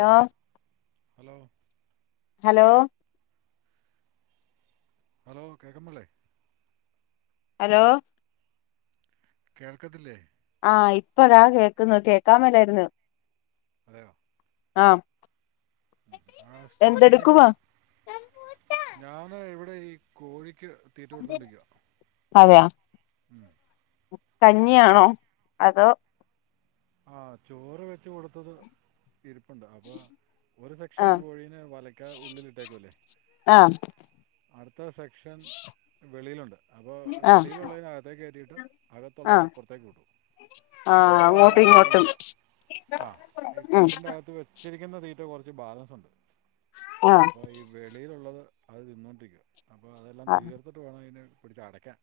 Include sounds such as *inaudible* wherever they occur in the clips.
Hello hello hello hello കേക്കാൻ പാടില്ലെ hello കേൾക്കത്തില്ലേ ആഹ് ഇപ്പഴാ കേൾക്ക ത് കേക്കാൻ മേലായിരുന്നു അതെയോ ആം ആ സ്റ്റാർട്ടിങ്ങില് ഞാന് ഇവിടെ ഈ കോഴിക്ക് തീറ്റ കൊടുത്തോണ്ടിരിക്കുക അതെയോ കഞ്ഞിയാണോ അതോ ആ ചോറ് വെച്ച് കൊടുത്തത് ഇരിപ്പുണ്ട് അപ്പൊ ഒരു സെക്ഷൻ ആഹ് കോഴീനേ വലക്കാ ഉള്ളിലിട്ടേക്കൂ അല്ലേ ആഹ് അടുത്ത സെക്ഷൻ വെളിയിലുണ്ട് അപ്പോ ആഹ് വെളിയിലുള്ളതിന പുറത്തേക്ക്‌ കേറ്റിട്ട് ആഹ് അകത്തുള്ളതിനെ പുറത്തേക്ക് വിട്ടു ആഹ് അപ്പോ അങ്ങോട്ടും ഇങ്ങോട്ടും ഈആഹ് ഈ ഉം കൂടിനകത്ത് ത്ത് വെച്ചിരിക്കുന്ന തീറ്റ കുറച്ച് ബാലൻസ് ഉണ്ട് ആഹ് അപ്പോ ഈ വെളിയിലുള്ളത് അത് തിന്നോണ്ടിരിക്കും അപ്പോൾ അതെല്ലാം ആഹ് തീർത്തിട്ട് വേണം അതിനെ പിടച്ച് അടയ്ക്കാൻ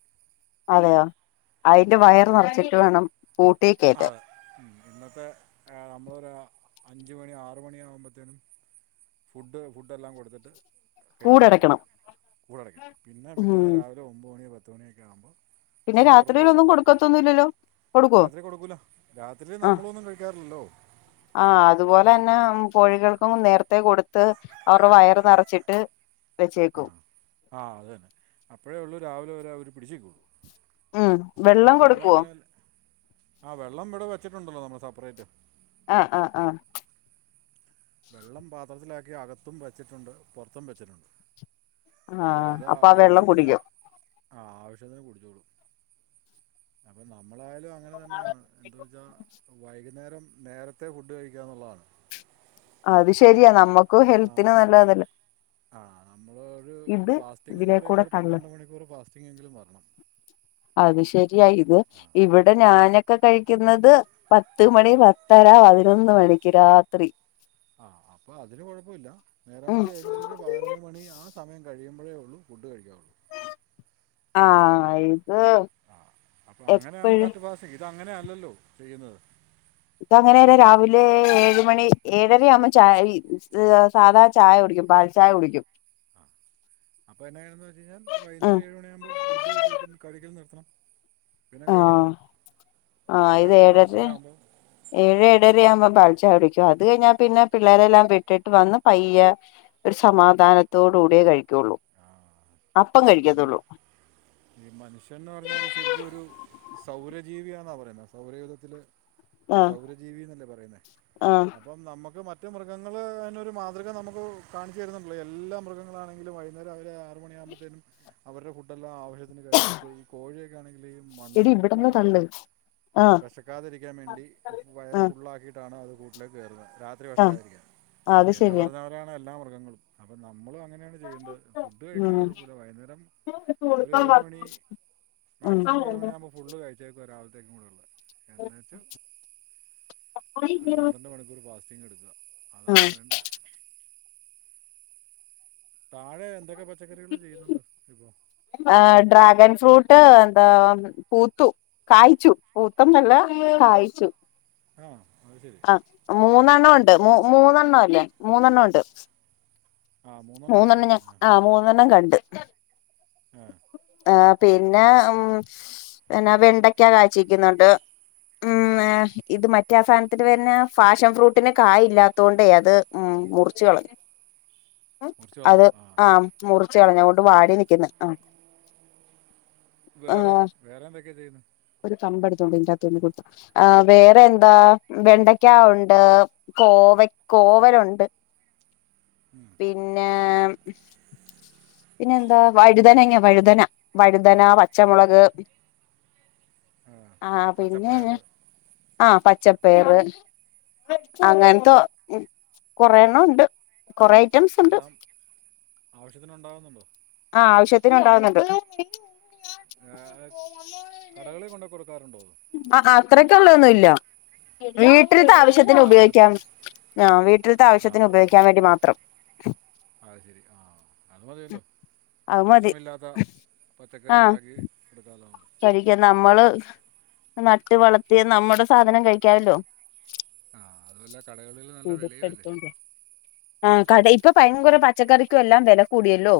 അതെയോ അതിന്റെ വയർ കൂട്ടിലടയ്ക്കാൻ നിറച്ചിട്ട് വേണം കൂട്ടി കേറ്റാൻ അതെ ഉം ഇന്നത്തെ ഏ അഞ്ച് മണി ആറ് മണിയാകുമ്പത്തേനും ഫുഡ് ഫുഡല്ലാം കൊടുത്തിട്ട് കേറ്റിയടയ്ക്കും കൂടടയ്ക്കണം കൂട് അടയ്ക്കും പിന്നെ ഉം പിറ്റേന്ന് രാവിലെ ഒമ്പത് മണി പത്ത്മണിയൊക്കെയാകുമ്പം പിന്നെ അപ്പഴേ തുറക്കുള്ളൂ രാത്രിയിലൊന്നും കൊടുക്കത്തൊന്നുല്ലല്ലോ കൊടുക്കോ രാത്രി കൊടുക്കൂല രാത്രി നമ്മളൊന്നും കഴിക്കാറില്ലല്ലോ ആ അതുപോലെ തന്നെ കോഴികൾക്കും നേരത്തെ കൊടുത്ത് അവരുടെ വയറ് നിറച്ചിട്ട് വെച്ചേക്കും ആഹ് ആഹ് അത് തന്നെ അപ്പോഴേ ഉള്ളൂ രാവിലെ വരെ അവർ പിടിച്ച് നിക്കുള്ളു ഉം അപ്പൊ വെള്ളം നമ്മള കൊടുക്കുവോ അങ്ങനെ ല്ലെ ആഹ് വെള്ളം ഇവിടെ വെച്ചിട്ടുണ്ടല്ലോ നമ്മൾ സെപ്പറേറ്റ് ആഹ്ആഹ് ആ വെള്ളം പാത്രത്തിലാക്കി അകത്തും വെച്ചിട്ടുണ്ട് പുറത്തും വെച്ചിട്ടുണ്ട് അപ്പൊ ആഹ് അത് ആ വെള്ളം ആവശ്യത്തിന് കുടിക്കും ആ ആവശ്യത്തിന് കുടിച്ചോളും അപ്പം നമ്മളായാലും അങ്ങനെ തന്നെയാണ് എന്ത് വെച്ചാ വൈകുന്നേരം നേരത്തെ ഫുഡ് കഴിക്കാന്നുള്ളതാണ് അത് ശരിയാ നമ്മുക്കും ഹെൽത്തിന് നല്ലതല്ലേ ആഹ് നമ്മൾ ഒരു ഫാസ്റ്റിംഗ് എന്ന് ഇതിലെ പറയുമ്പോൾ കൂടെ ഒരു കള്ള് പന്ത്രണ്ട് മണിക്കൂർ ഫാസ്റ്റിംങ്ങെങ്കിലും വരണം അത് ശരിയായി ഇത് ഇവിടെ ഞാനൊക്കെ കഴിക്കുന്നത് പത്ത് മണി പത്തര പതിനൊന്ന് മണിക്ക് രാത്രി ആഹ് അപ്പൊ അതിന് കുഴപ്പം ഇല്ല നേരം ഉം വെൾത്ത് എഴുന്നേറ്റ് ഒരു പതിനൊന്ന് മണി ആ സമയം കഴിയുമ്പോഴേ ഉള്ളൂ ഫുഡ് കഴിക്കുകയുള്ളൂ ആഹ ഇത് ആഹ് അപ്പൊ അങ്ങനെ ആകുമ്പ എപ്പഴും കറക്റ്റ് ഫാസ്റ്റിങ് ഇത് അങ്ങനെയല്ലല്ലോ ചെയ്യുന്നത് ഇത് അങ്ങനെല്ല രാവിലെ ഏഴ് മണി ഏഴര ആവുമ്പോ ചായ് ഇത് സാധാ ചായ കുടിക്കും പാൽ ചായ കുടിക്കും അപ്പൊ എന്നാ ചെയ്യണംന്ന് വെച്ച് കഴിഞ്ഞാൽ ഉം വൈന്നേരം ഏഴുമണിയാകുമ്പോൾ ഫുഡ് കഴിക്കല് നിർത്തണം പിന്നെ കഴിക്കരുത് ആഹ് അപ്പൊ ആഹ് ഇത് കറക്റ്റ് ഏഴര ഫാസ്റ്റിംഗ് ആമ്പോ ഏഴ് ഏഴര ആവുമ്പ പാൽ ചായ കുടിക്കും അത് കഴിഞ്ഞാൽ പിന്നെ പിള്ളേരെല്ലാം വിട്ടിട്ട് വന്ന് പയ്യേ ഒരു സമാധാനത്തോട് കൂടിയേ കഴിക്കുള്ളൂ ആഹ് അപ്പം കഴിക്കത്തുള്ളൂ ഈ മനുഷ്യൻന്ന് പറഞ്ഞാല് ശരിക്കും ഒരു സൗരജീവിയാന്നാ പറയുന്നത് സൗരയുഗത്തില് ആഹ് സൗരജീവിന്നല്ലേ പറയുന്നേ ആഹ് അപ്പം നമുക്ക് മറ്റ് മൃഗങ്ങൾ അതിനൊരു മാതൃക നമുക്ക് കാണിച്ചു തരുന്നുണ്ടല്ലോ എല്ലാ മൃഗങ്ങളാണെങ്കിലും അന്നേരം അവര് ആറ് മണി ആകുമ്പോത്തേനും അവരുടെ ഫുഡ്ല്ലാം ആവശ്യത്തിന് കഴിച്ചിട്ട് ഈ കോഴി ആണെങ്കിൽ ഈ എടി മണ്ണും ഇവിടന്ന് കല്ലും തള്ള് ഒക്കെ ആഹ് വെശക്കാതിരിക്കാൻ വേണ്ടി വയറ് ആഹ് ഫുള്ള് ആക്കിയിട്ടാണ് അത് കൂട്ടിലേക്ക് കേറുന്നത് രാത്രി ആഹ് വെശക്കാതിരിക്കാൻ അത് എന്ന് ശരിയാ പറഞ്ഞവരാണ് എല്ലാ മൃഗങ്ങളും അപ്പം നമ്മളും അങ്ങനെയാണ് ചെയ്യേണ്ടത് ഫുഡ് ഉം കഴിക്കണേന് കുഴപ്പമില്ല വൈന്നേരം ഒരു ഏഴ് മണി ഉം മാക്സിമം ഏഴ് മണി ആമ്പൊ ഫുള്ള് കഴിച്ചേക്കാണ് രാവിലത്തെക്കും കൂടി ഉള്ളത് എന്നേച്ച് ഒരു പന്ത്രണ്ട് മണിക്കൂർ ഫാസ്റ്റിംഗ് എടുക്കുക അതാണ് വേണ്ടത് താഴെ എന്തൊക്കെ പച്ചക്കറികൾ ചെയ്യുന്നുണ്ട് ഇപ്പോ ഡ്രാഗൺ ഫ്രൂട്ട് എന്താ പൂത്തു കായ്ച്ചു പൂത്തെന്നല്ല കായ്ച്ചു ആഹ അത് ശരി മൂന്നെണ്ണം ഉണ്ട് മൂന്നെണ്ണം അല്ലേ മൂന്നെണ്ണം ഉണ്ട് ആ അല്ലേ മൂന്നെണ്ണം ഞാൻ ആ ആ ആഹ് മൂന്നെണ്ണം കണ്ട് ഏഹ് ആഹ് പിന്നെ ഉം എന്നാ വെണ്ടക്ക കാചിക്കുന്നുണ്ട് ഉം ആ, ഏഹ് ഇത് മറ്റേ ആ സാന ത്തിന്റെ പേരെന്നാ ഫാഷൻ ഫ്രൂട്ടിന് കായ് ഇല്ലാത്തു കൊണ്ടേ അത് ഉം മുറിച്ച് കളഞ്ഞു മുറിച്ച് അത് കളഞ്ഞു ആ ആഹ മുറിച്ച് കളഞ്ഞു അങ്ങോട്ട് വാടി നിക്കുന്ന് ആഹ് വേറെ ആഹ് വേറെ എന്തൊക്കെ ചെയ്യുന്ന് ഒരു കമ്പടുത്തുണ്ട് ഇതിന്റാത്തൊന്ന് കുത്ത് ആഹ് വേറെ എന്താ വെണ്ടയ്ക്കാ ഒണ്ട് കോവ കോവലുണ്ട് ഉം പിന്നെ പിന്നെ എന്താ വഴുതനങ്ങ വഴുതന വഴുതനാ പച്ചമുളക് *inaudible* ആഹ് പിന്നെ പച്ചപ്പയർ എന്നാ ആഹ പച്ച പയറ് ആ അങ്ങന്ത്ത കൊറേ എണ്ണം ഉണ്ട് കൊറേ എല്ലാം ആവശ്യത്തിന് ഉണ്ടാവുന്നുണ്ടോ ആഹ് ആവശ്യത്തിന് ഉണ്ടാവുന്നുണ്ട് കടകളിൽ കൊണ്ടേ കൊടുക്കാറുണ്ടോ അത് ആ അത്രക്കുള്ളതൊന്നും ഇല്ല ഏ, വീട്ടിൽത്തെ ആവശ്യത്തിന് വീട്ടാവശ്യത്തിന് ഉപയോഗിക്കാം ആഹ് വീട്ടിലത്തെ ആ ആവശ്യത്തിന് ഉപയോഗിക്കാൻ വേണ്ടി മാത്രം അത് ശെരി ആഹ് അത് മതിയല്ലോ അത് മതി വിഷമില്ലാത്ത പച്ചക്കറി ഉണ്ടാക്കി എടുക്കാലോ കഴിക്കാം നമ്മള് നട്ട് വളർത്തിയ നമ്മുടെ സാധനം കഴിക്കാവല്ലോ ആഹ് അതുമല്ല കടകളിൽ നല്ല വിലയും അല്ലേ ആഹ് കട ഇപ്പൊ ഭയങ്കര പച്ചക്കറിക്കും എല്ലാം വില കൂടിയല്ലോ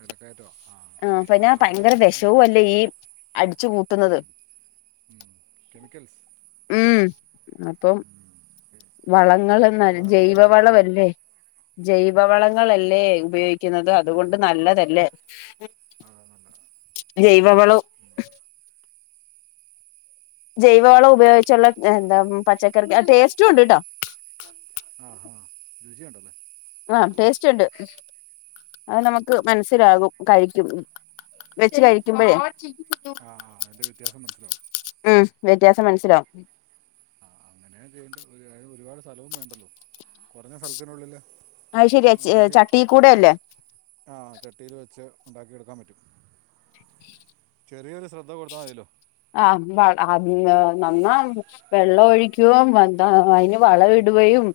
വിലക്കയറ്റവാ ആ ആഹ് അപ്പൊ പിന്നെ അങ്ങനെ ഭയങ്കര വെച്ച് നോക്കുമ്പോ വിഷവും അല്ലേ ഈ അടിച്ചു ഉം കൂട്ടുന്നത് ഉം കെമിക്കൽസ് ഉം അപ്പം ഉം വളങ്ങൾ ജൈവവളവല്ലേ മൊത്തം ആ ശരി ജൈവവളങ്ങളല്ലേ ഉപയോഗി ക്കുന്നത് അതുകൊണ്ട് നല്ലതല്ലേ നല്ല ജൈവവളം പിന്നെ ജൈവവളം ഉപയോഗിച്ചുള്ള എന്താ പച്ചക്കറി ആ ടേസ്റ്റും ഉണ്ട് കേട്ടോ ആഹ് ആഹ് രുചി ഉണ്ടല്ലേ ആഹ്‌ ടേസ്റ്റ് ഉണ്ട് അത് നമുക്ക് മനസ്സിലാകും കഴിക്കും വെച്ച് കഴിക്കുമ്പഴേ ആ ആ അതിൻ്റെ വ്യത്യാസം മനസ്സിലാവും ഉം വ്യത്യാസം മനസ്സിലാവും ആഹ്‌ അങ്ങനെയ ചെയ്യണ്ടത് ഒരു അതിന് ഒരുപാട് സ്ഥലവും വേണ്ടല്ലോ കുറഞ്ഞ സ്ഥലത്തിനുള്ളില് അത് ശരിയാ നമുക്ക് ചട്ടി കൂടെ അല്ലേ ആഹ്‌ ചട്ടിയില് വെച്ച് ഉണ്ടാക്കിയെടുക്കാൻ പറ്റും ചെറിയൊരു ശ്രദ്ധ കൊടുത്താ മതിയല്ലോ ആഹ്‌ അത് നന്നാ വെള്ളം ഒഴിക്കുവേയും എന്താ അതിന് വളം ഇടുകയും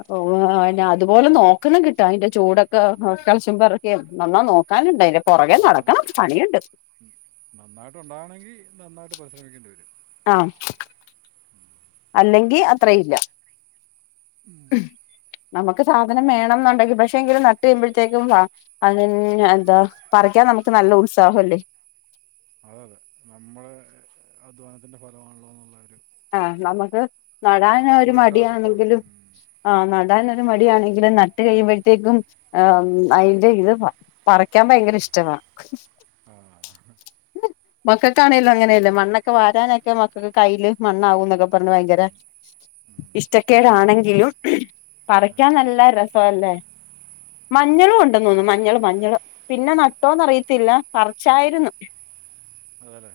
അപ്പോ അയിനെ അതുപോലെ നോക്കണം കിട്ടാൻ അതിന്റെ ചൊവടൊക്കെ കെളച്ചും പെറക്കിയും നന്നാ നോക്കാനുണ്ട് അതിന്റെ പുറകെ നടക്കണം പണിയുണ്ട് ഉം നന്നായിട്ട് ഉണ്ടാകണമെങ്കിൽ നന്നായിട്ട് പരിശ്രമിക്കേണ്ടി വരും ആഹ്‌ അല്ലെങ്കിൽ അത്രയില്ല നമുക്ക് സാധനം വേണോന്നുണ്ടെങ്കിൽ പക്ഷെ എങ്കിലും നട്ട് കഴിയുമ്പോഴത്തേക്കും വാ അതന്നെ അതാ പറിക്കാൻ നമുക്ക് നല്ല ഉത്സാഹം അല്ലേ അതെ അതെ നമ്മടെ അധ്വാനത്തിന്റെ ഫലമാണല്ലോ എന്നുള്ള ഒരു ആഹ്‌ നമുക്ക് നടാൻ ഒരു ആത്മവിശ്വാസത്തോടെ മടിയാണെങ്കിലും ഉം. ആഹ്‌ അതെ നടാനൊരു അതെ മടിയാണെങ്കിലും ന ട്ട് കഴിയുമ്പോഴത്തേക്കും അതിന്റെ ഇത് പറിക്കാൻ ഭയങ്കര ഇഷ്ടവാ ആഹ്‌ മക്കൾക്കാണേലും അങ്ങനെയല്ലേ മണ്ണൊക്കെ വാരാനൊക്കെ മക്കൾക്ക് കയ്യില് മണ്ണാവൂന്ന് എന്നൊക്കെ പറഞ്ഞ് ഭയങ്കര ഇഷ്ടക്കേടാണെങ്കിലും പറിക്കാൻ നല്ല രസവല്ലേ ആ മഞ്ഞളും ഏ- ഉണ്ടെന്ന് തോന്നുന്നു മഞ്ഞള് മഞ്ഞള് പിന്നെ നട്ടോന്ന് അറിയത്തില്ല പറിച്ചായിരുന്നു അതെയല്ലേ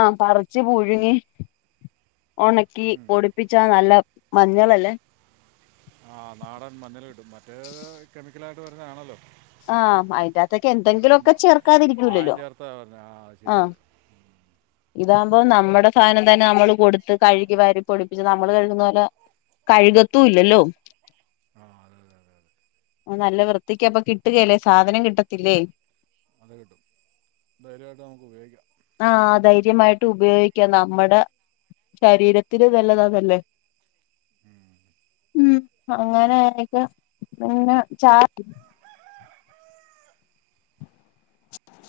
ആഹ്‌ പറിച്ച് പുഴുങ്ങി ഉണക്കി ഉം. പൊടിപ്പിച്ചാ നല്ല മഞ്ഞളല്ലേ ആഹ് നാടൻ മഞ്ഞള് കിട്ടും മറ്റേത് കെമിക്കലായിട്ട് വരുന്നതാണല്ലോ ആഹ് അയിന്റാത്തൊക്കെ ആഹ്‌ എന്തെങ്കിലുമൊക്കെ മാ മായം ചേർക്കാതിരിക്കൂലല്ലോ ചേർത്ത വരുന്നേ ആഹ്‌ ശരിയാ ആഹ് അത് ഉം ഇതാകുമ്പോ നമ്മുടെ സാനം തന്നെ നമ്മള് കൊടുത്ത് കഴുകി വരി പൊടിപ്പിച്ച് നമ്മൾ കഴുകുന്ന പോലെ കഴുകത്തും ഇല്ലല്ലോ ആഹ്‌ അതെ അതെ അതെ അതെ നല്ല വൃത്തിക്ക അപ്പൊ കിട്ടുകല്ലേ സാധനം കിട്ടത്തില്ലേ അത കിട്ടും ധൈര്യമായിട്ട് നമുക്ക് ഉപയോഗിക്കാം ആഹ്‌ ധൈര്യമായിട്ട് ഉപയോഗിക്കാാം നമ്മുടെ ശരീരത്തിന് നല്ലതാതല്ലേ ഉം ഉം അങ്ങനെ എനിക്ക് പിന്നെ ചാ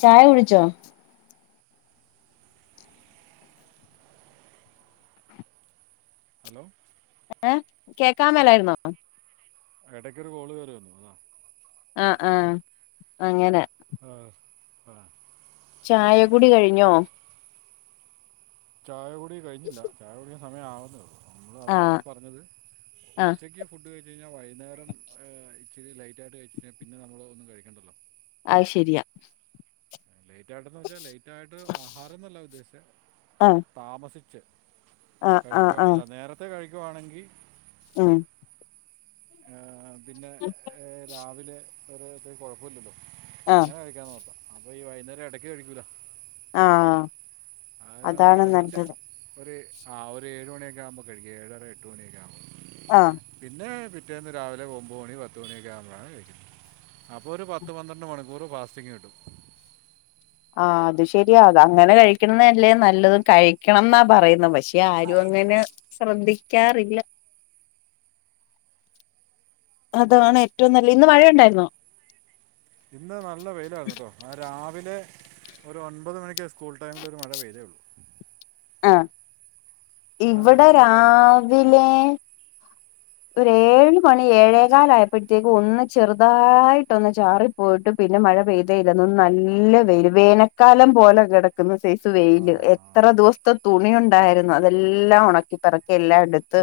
ചായ കുടിച്ചോ ഹലോ ഏഹ്‌ കേക്കാൻ മേലായിരുന്നോ ഇടയ്ക്കൊ ഒരു കോളുകേറി വന്നു അത ആഹ്‌ ആഹ്‌ അങ്ങനെ ആഹ്‌ ആഹ്‌ ചായകുടി കഴിഞ്ഞോ ചായ കുടി കഴിഞ്ഞില്ല ചായ കുടിക്കാൻ സമയം ആവുന്നേ ഉള്ളൂ നമ്മള് അതാണ് ആഹ് പറഞ്ഞത് ആഹ് ഉച്ചക്ക് ഫുഡ് ഫുഡ് കഴിച്ച് കഴിഞ്ഞ വൈന്നേരം ആ ഇച്ചിരി ലൈറ്റായിട്ട് കഴിച്ച് കഴിഞ്ഞ പിന്നെ നമ്മൾ ഒന്നും കഴിക്കണ്ടല്ലോ അഹ് ശെരിയാ ലേറ്റ് ആയിട്ടെന്ന് വെച്ചാ ലേറ്റായിട്ട് ആഹാരംന്നല്ല ഉദ്ദേശിച്ചേ ആഹ് താമസിച്ച് ആഹ് ആഹ് കഴിക്കുവ അല്ല നേരത്തെ കഴിക്കുവാണെങ്കി ആം ഏഹ് പിന്നെ ഏഹ് രാവിലെ വേറെത്തെ കൊഴപ്പം ഇല്ലല്ലോ ആഹ് അങ്ങനെ കഴിക്കാൻ നോക്കാം അപ്പൊ ഈ വൈകുന്നേരം ഇടയ്ക്ക് കഴിക്കൂല ആഹ് ആറ്നേരം അതാണ് ഒന്നിച്ച് നല്ലത് ഒര് ആഹ് ഒരു ഏഴ്മണിയൊക്കെ ആവുമ്പോ കഴിക്കാം ഒര് ഏഴര എട്ട് മണിയൊക്കെ ആവുമ്പോ ആഹ് പിന്നെ പിറ്റേന്ന് രാവിലെ ഒമ്പുമണി പത്തുമണിയൊക്കെ ആകുമ്പഴാണ് കഴിക്കുന്നത് അപ്പൊ ഒര് പത്ത് പന്ത്രണ്ട് മണിക്കൂർ ഫാസ്റ്റിംഗ് കിട്ടും ആഹ് അത് ശെരിയാ അത അങ്ങനെ കഴിക്കണതല്ലേ നല്ലത് കഴിക്കണം എന്നാ പറയ്ന്നേ പക്ഷേ ഇപ്പേ ആരു പറയുന്ന അങ്ങനെ പശു ശ്രദ്ധിക്കാറില്ല അതാണ് ഏറ്റവും നല്ലെ ഇന്ന് മഴ ഒണ്ടായിര്ന്നോ ഇന്ന് നല്ല വെയിലായിര്ന്നുട്ടോ മയ രാവിലെ ഒരു ഒൻപത് മണിക്ക് സ്കൂൾ ടൈമിൽ ഒരു മഴ പെയ്തേ ഒള്ളു ആഹ് പിന്നെ നല്ല ഇവിടെ തെളിച്ച് വളർന്നു രാവിലെ ഒര് ഏഴ് മണി ഏഴേകാലയപ്പ ഴ്ത്തേക്ക് ഒന്ന് ചെറുതായിട്ടൊന്ന് ചാറി പോയിട്ട് പിന്നെ മഴ പെയ്തേയില്ലന്ന് നല്ല വെയില്‌ വേനക്കാലം പോലെ കെട ക്ക്ന്ന സൈസ് ആ വെയില് എത്ര ദിവസ ത്തെ തുണി ഒണ്ടായിര്ന്ന് അതെല്ലാം ഒണക്കിപ്പറ്ക്കി എല്ലാം എടുത്ത്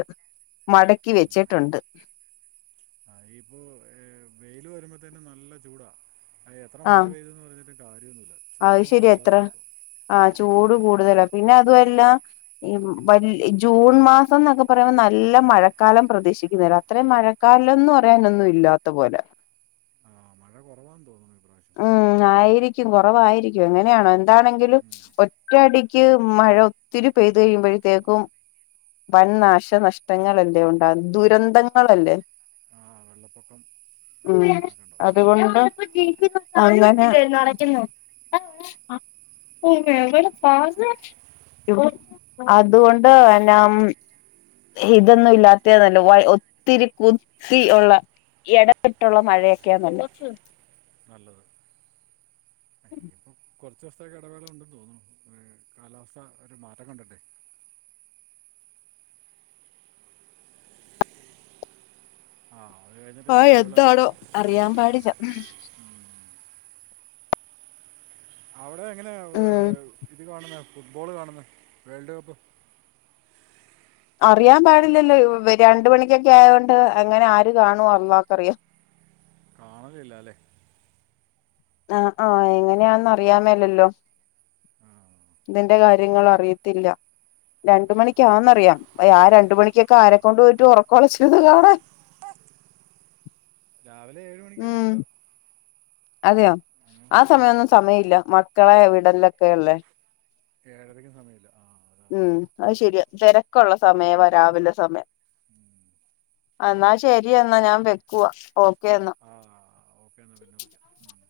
മട ക്കി വെച്ചിട്ടെണ്ട് ആയിപ്പോ ഏഹ് വെയില് വരുമ്പത്തേനും നല്ല ചൂടാ എത്ര മഴ പെയ്തെന്ന് പറഞ്ഞ് ട്ട് കാര്യന്നുല്ല അഹ് ശെരി എത്ര ആഹ് ചൂട് കൂടുതലാ പിന്നെ അതു അല്ല ഈ വല് ജൂൺ മാസന്നൊക്കെ പറയുമ്പോ നല്ല മഴക്കാലം പ്രതീക്ഷിക്കുന്നല്ലെഅത്രയും മഴ കാലന്ന് പറയാനൊന്നും ഇല്ലാത്ത പോലെ ആഹ് മഴ കൊറവാന്ന് തോന്നുന്നു ഇപ്രാവശ്യം ഉം ആയിരിക്കും കൊറവായിരിക്കും എങ്ങനെയാണോ എന്താണെങ്കിലും ഉം. ഒറ്റ അടിക്ക് മഴ ഒത്തിരി പെയ്ത് കഴിയുമ്പഴ്ത്തേക്കും വൻ നാശനഷ്ടങ്ങള അല്ലെണ്ടാകുന്നുദു--ൻ ബന്ധങ്ങളല്ലേ ആ വെള്ളപ്പൊക്കം ഏ, ഉം കാര്യങ്ങളൊക്കെ ഉണ്ടാവും അതുകൊണ്ട് *unintelligible* അങ്ങനെ *unintelligible* യവല് പാസ് *unintelligible* അതുകൊണ്ട് എന്നം ഇതൊന്നും ഇല്ലാത്തെയ തല്ലോ ഒത്തിരി കുത്തി ഒള്ള എട വിട്ടൊള്ള മഴക്കയാ നല്ലെ നല്ലത് അയിനി പ്പം കൊറചോ സത്തേക്ക് എടവേള ണ്ടെന്ന് തോന്നുണു ഏ കാലാവസ്ഥ ഒരു മാറ്റം കണ്ട്ണ്ടേ ആ അത് കഴിഞ്ഞിട്ടെ ഇനി പെയ്യോള്ളായിരിക്കും അറിയാപാടില്ല അവിടെ എങ്ങനെയാ ഉം ഇത് കാണ്ന്നെ ഫുട്ബോള് കാണ്ന്നെ വേൾഡ് കപ്പ് അറിയാമ്പാടില്ലല്ലോ ഇവര് രണ്ട് മണിക്കൊക്കെ ആയോണ്ട് എങ്ങനെ ആര് കാണും അള്ളക്കറിയാം കാണലില്ലലേ ആഹ ആഹ എങ്ങനെയാന്ന് അറിയാമേലല്ലോ ആ ന്റെ കാര്യങ്ങള അറിയത്തില്ല രണ്ട് അറിയത്തില്ല മണിക്കാന്നറിയാം ആ രണ്ടു മണിക്കൊക്ക ആരെക്കൊണ്ട് പറ്റും ഒറക്കൊളച്ചിര്ന്ന് ഹഹ കാണാൻ രാവിലെ ഏഴ് മണിക്കൊക്കെ ഉം ണ്ട് അതെയോ ആ സമയന്നും സമയം ഇല്ല മക്കളെ വിടലൊക്കെ അല്ലെ ഏഴരയ്ക്കും സമയല്ല ഉം അത് ശരിയാ തെര ക്കുള്ള സമയം വരാവില സമയം ഉം *inaudible* ആ ന്നാ ശരി എന്നാൽ ഞാൻ വെക്വാ ഓക്കെ ന്നാ ആ ഓക്കെ എന്നാൽ പിന്നെ *unintelligible*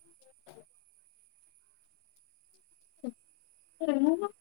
ഏ *unintelligible*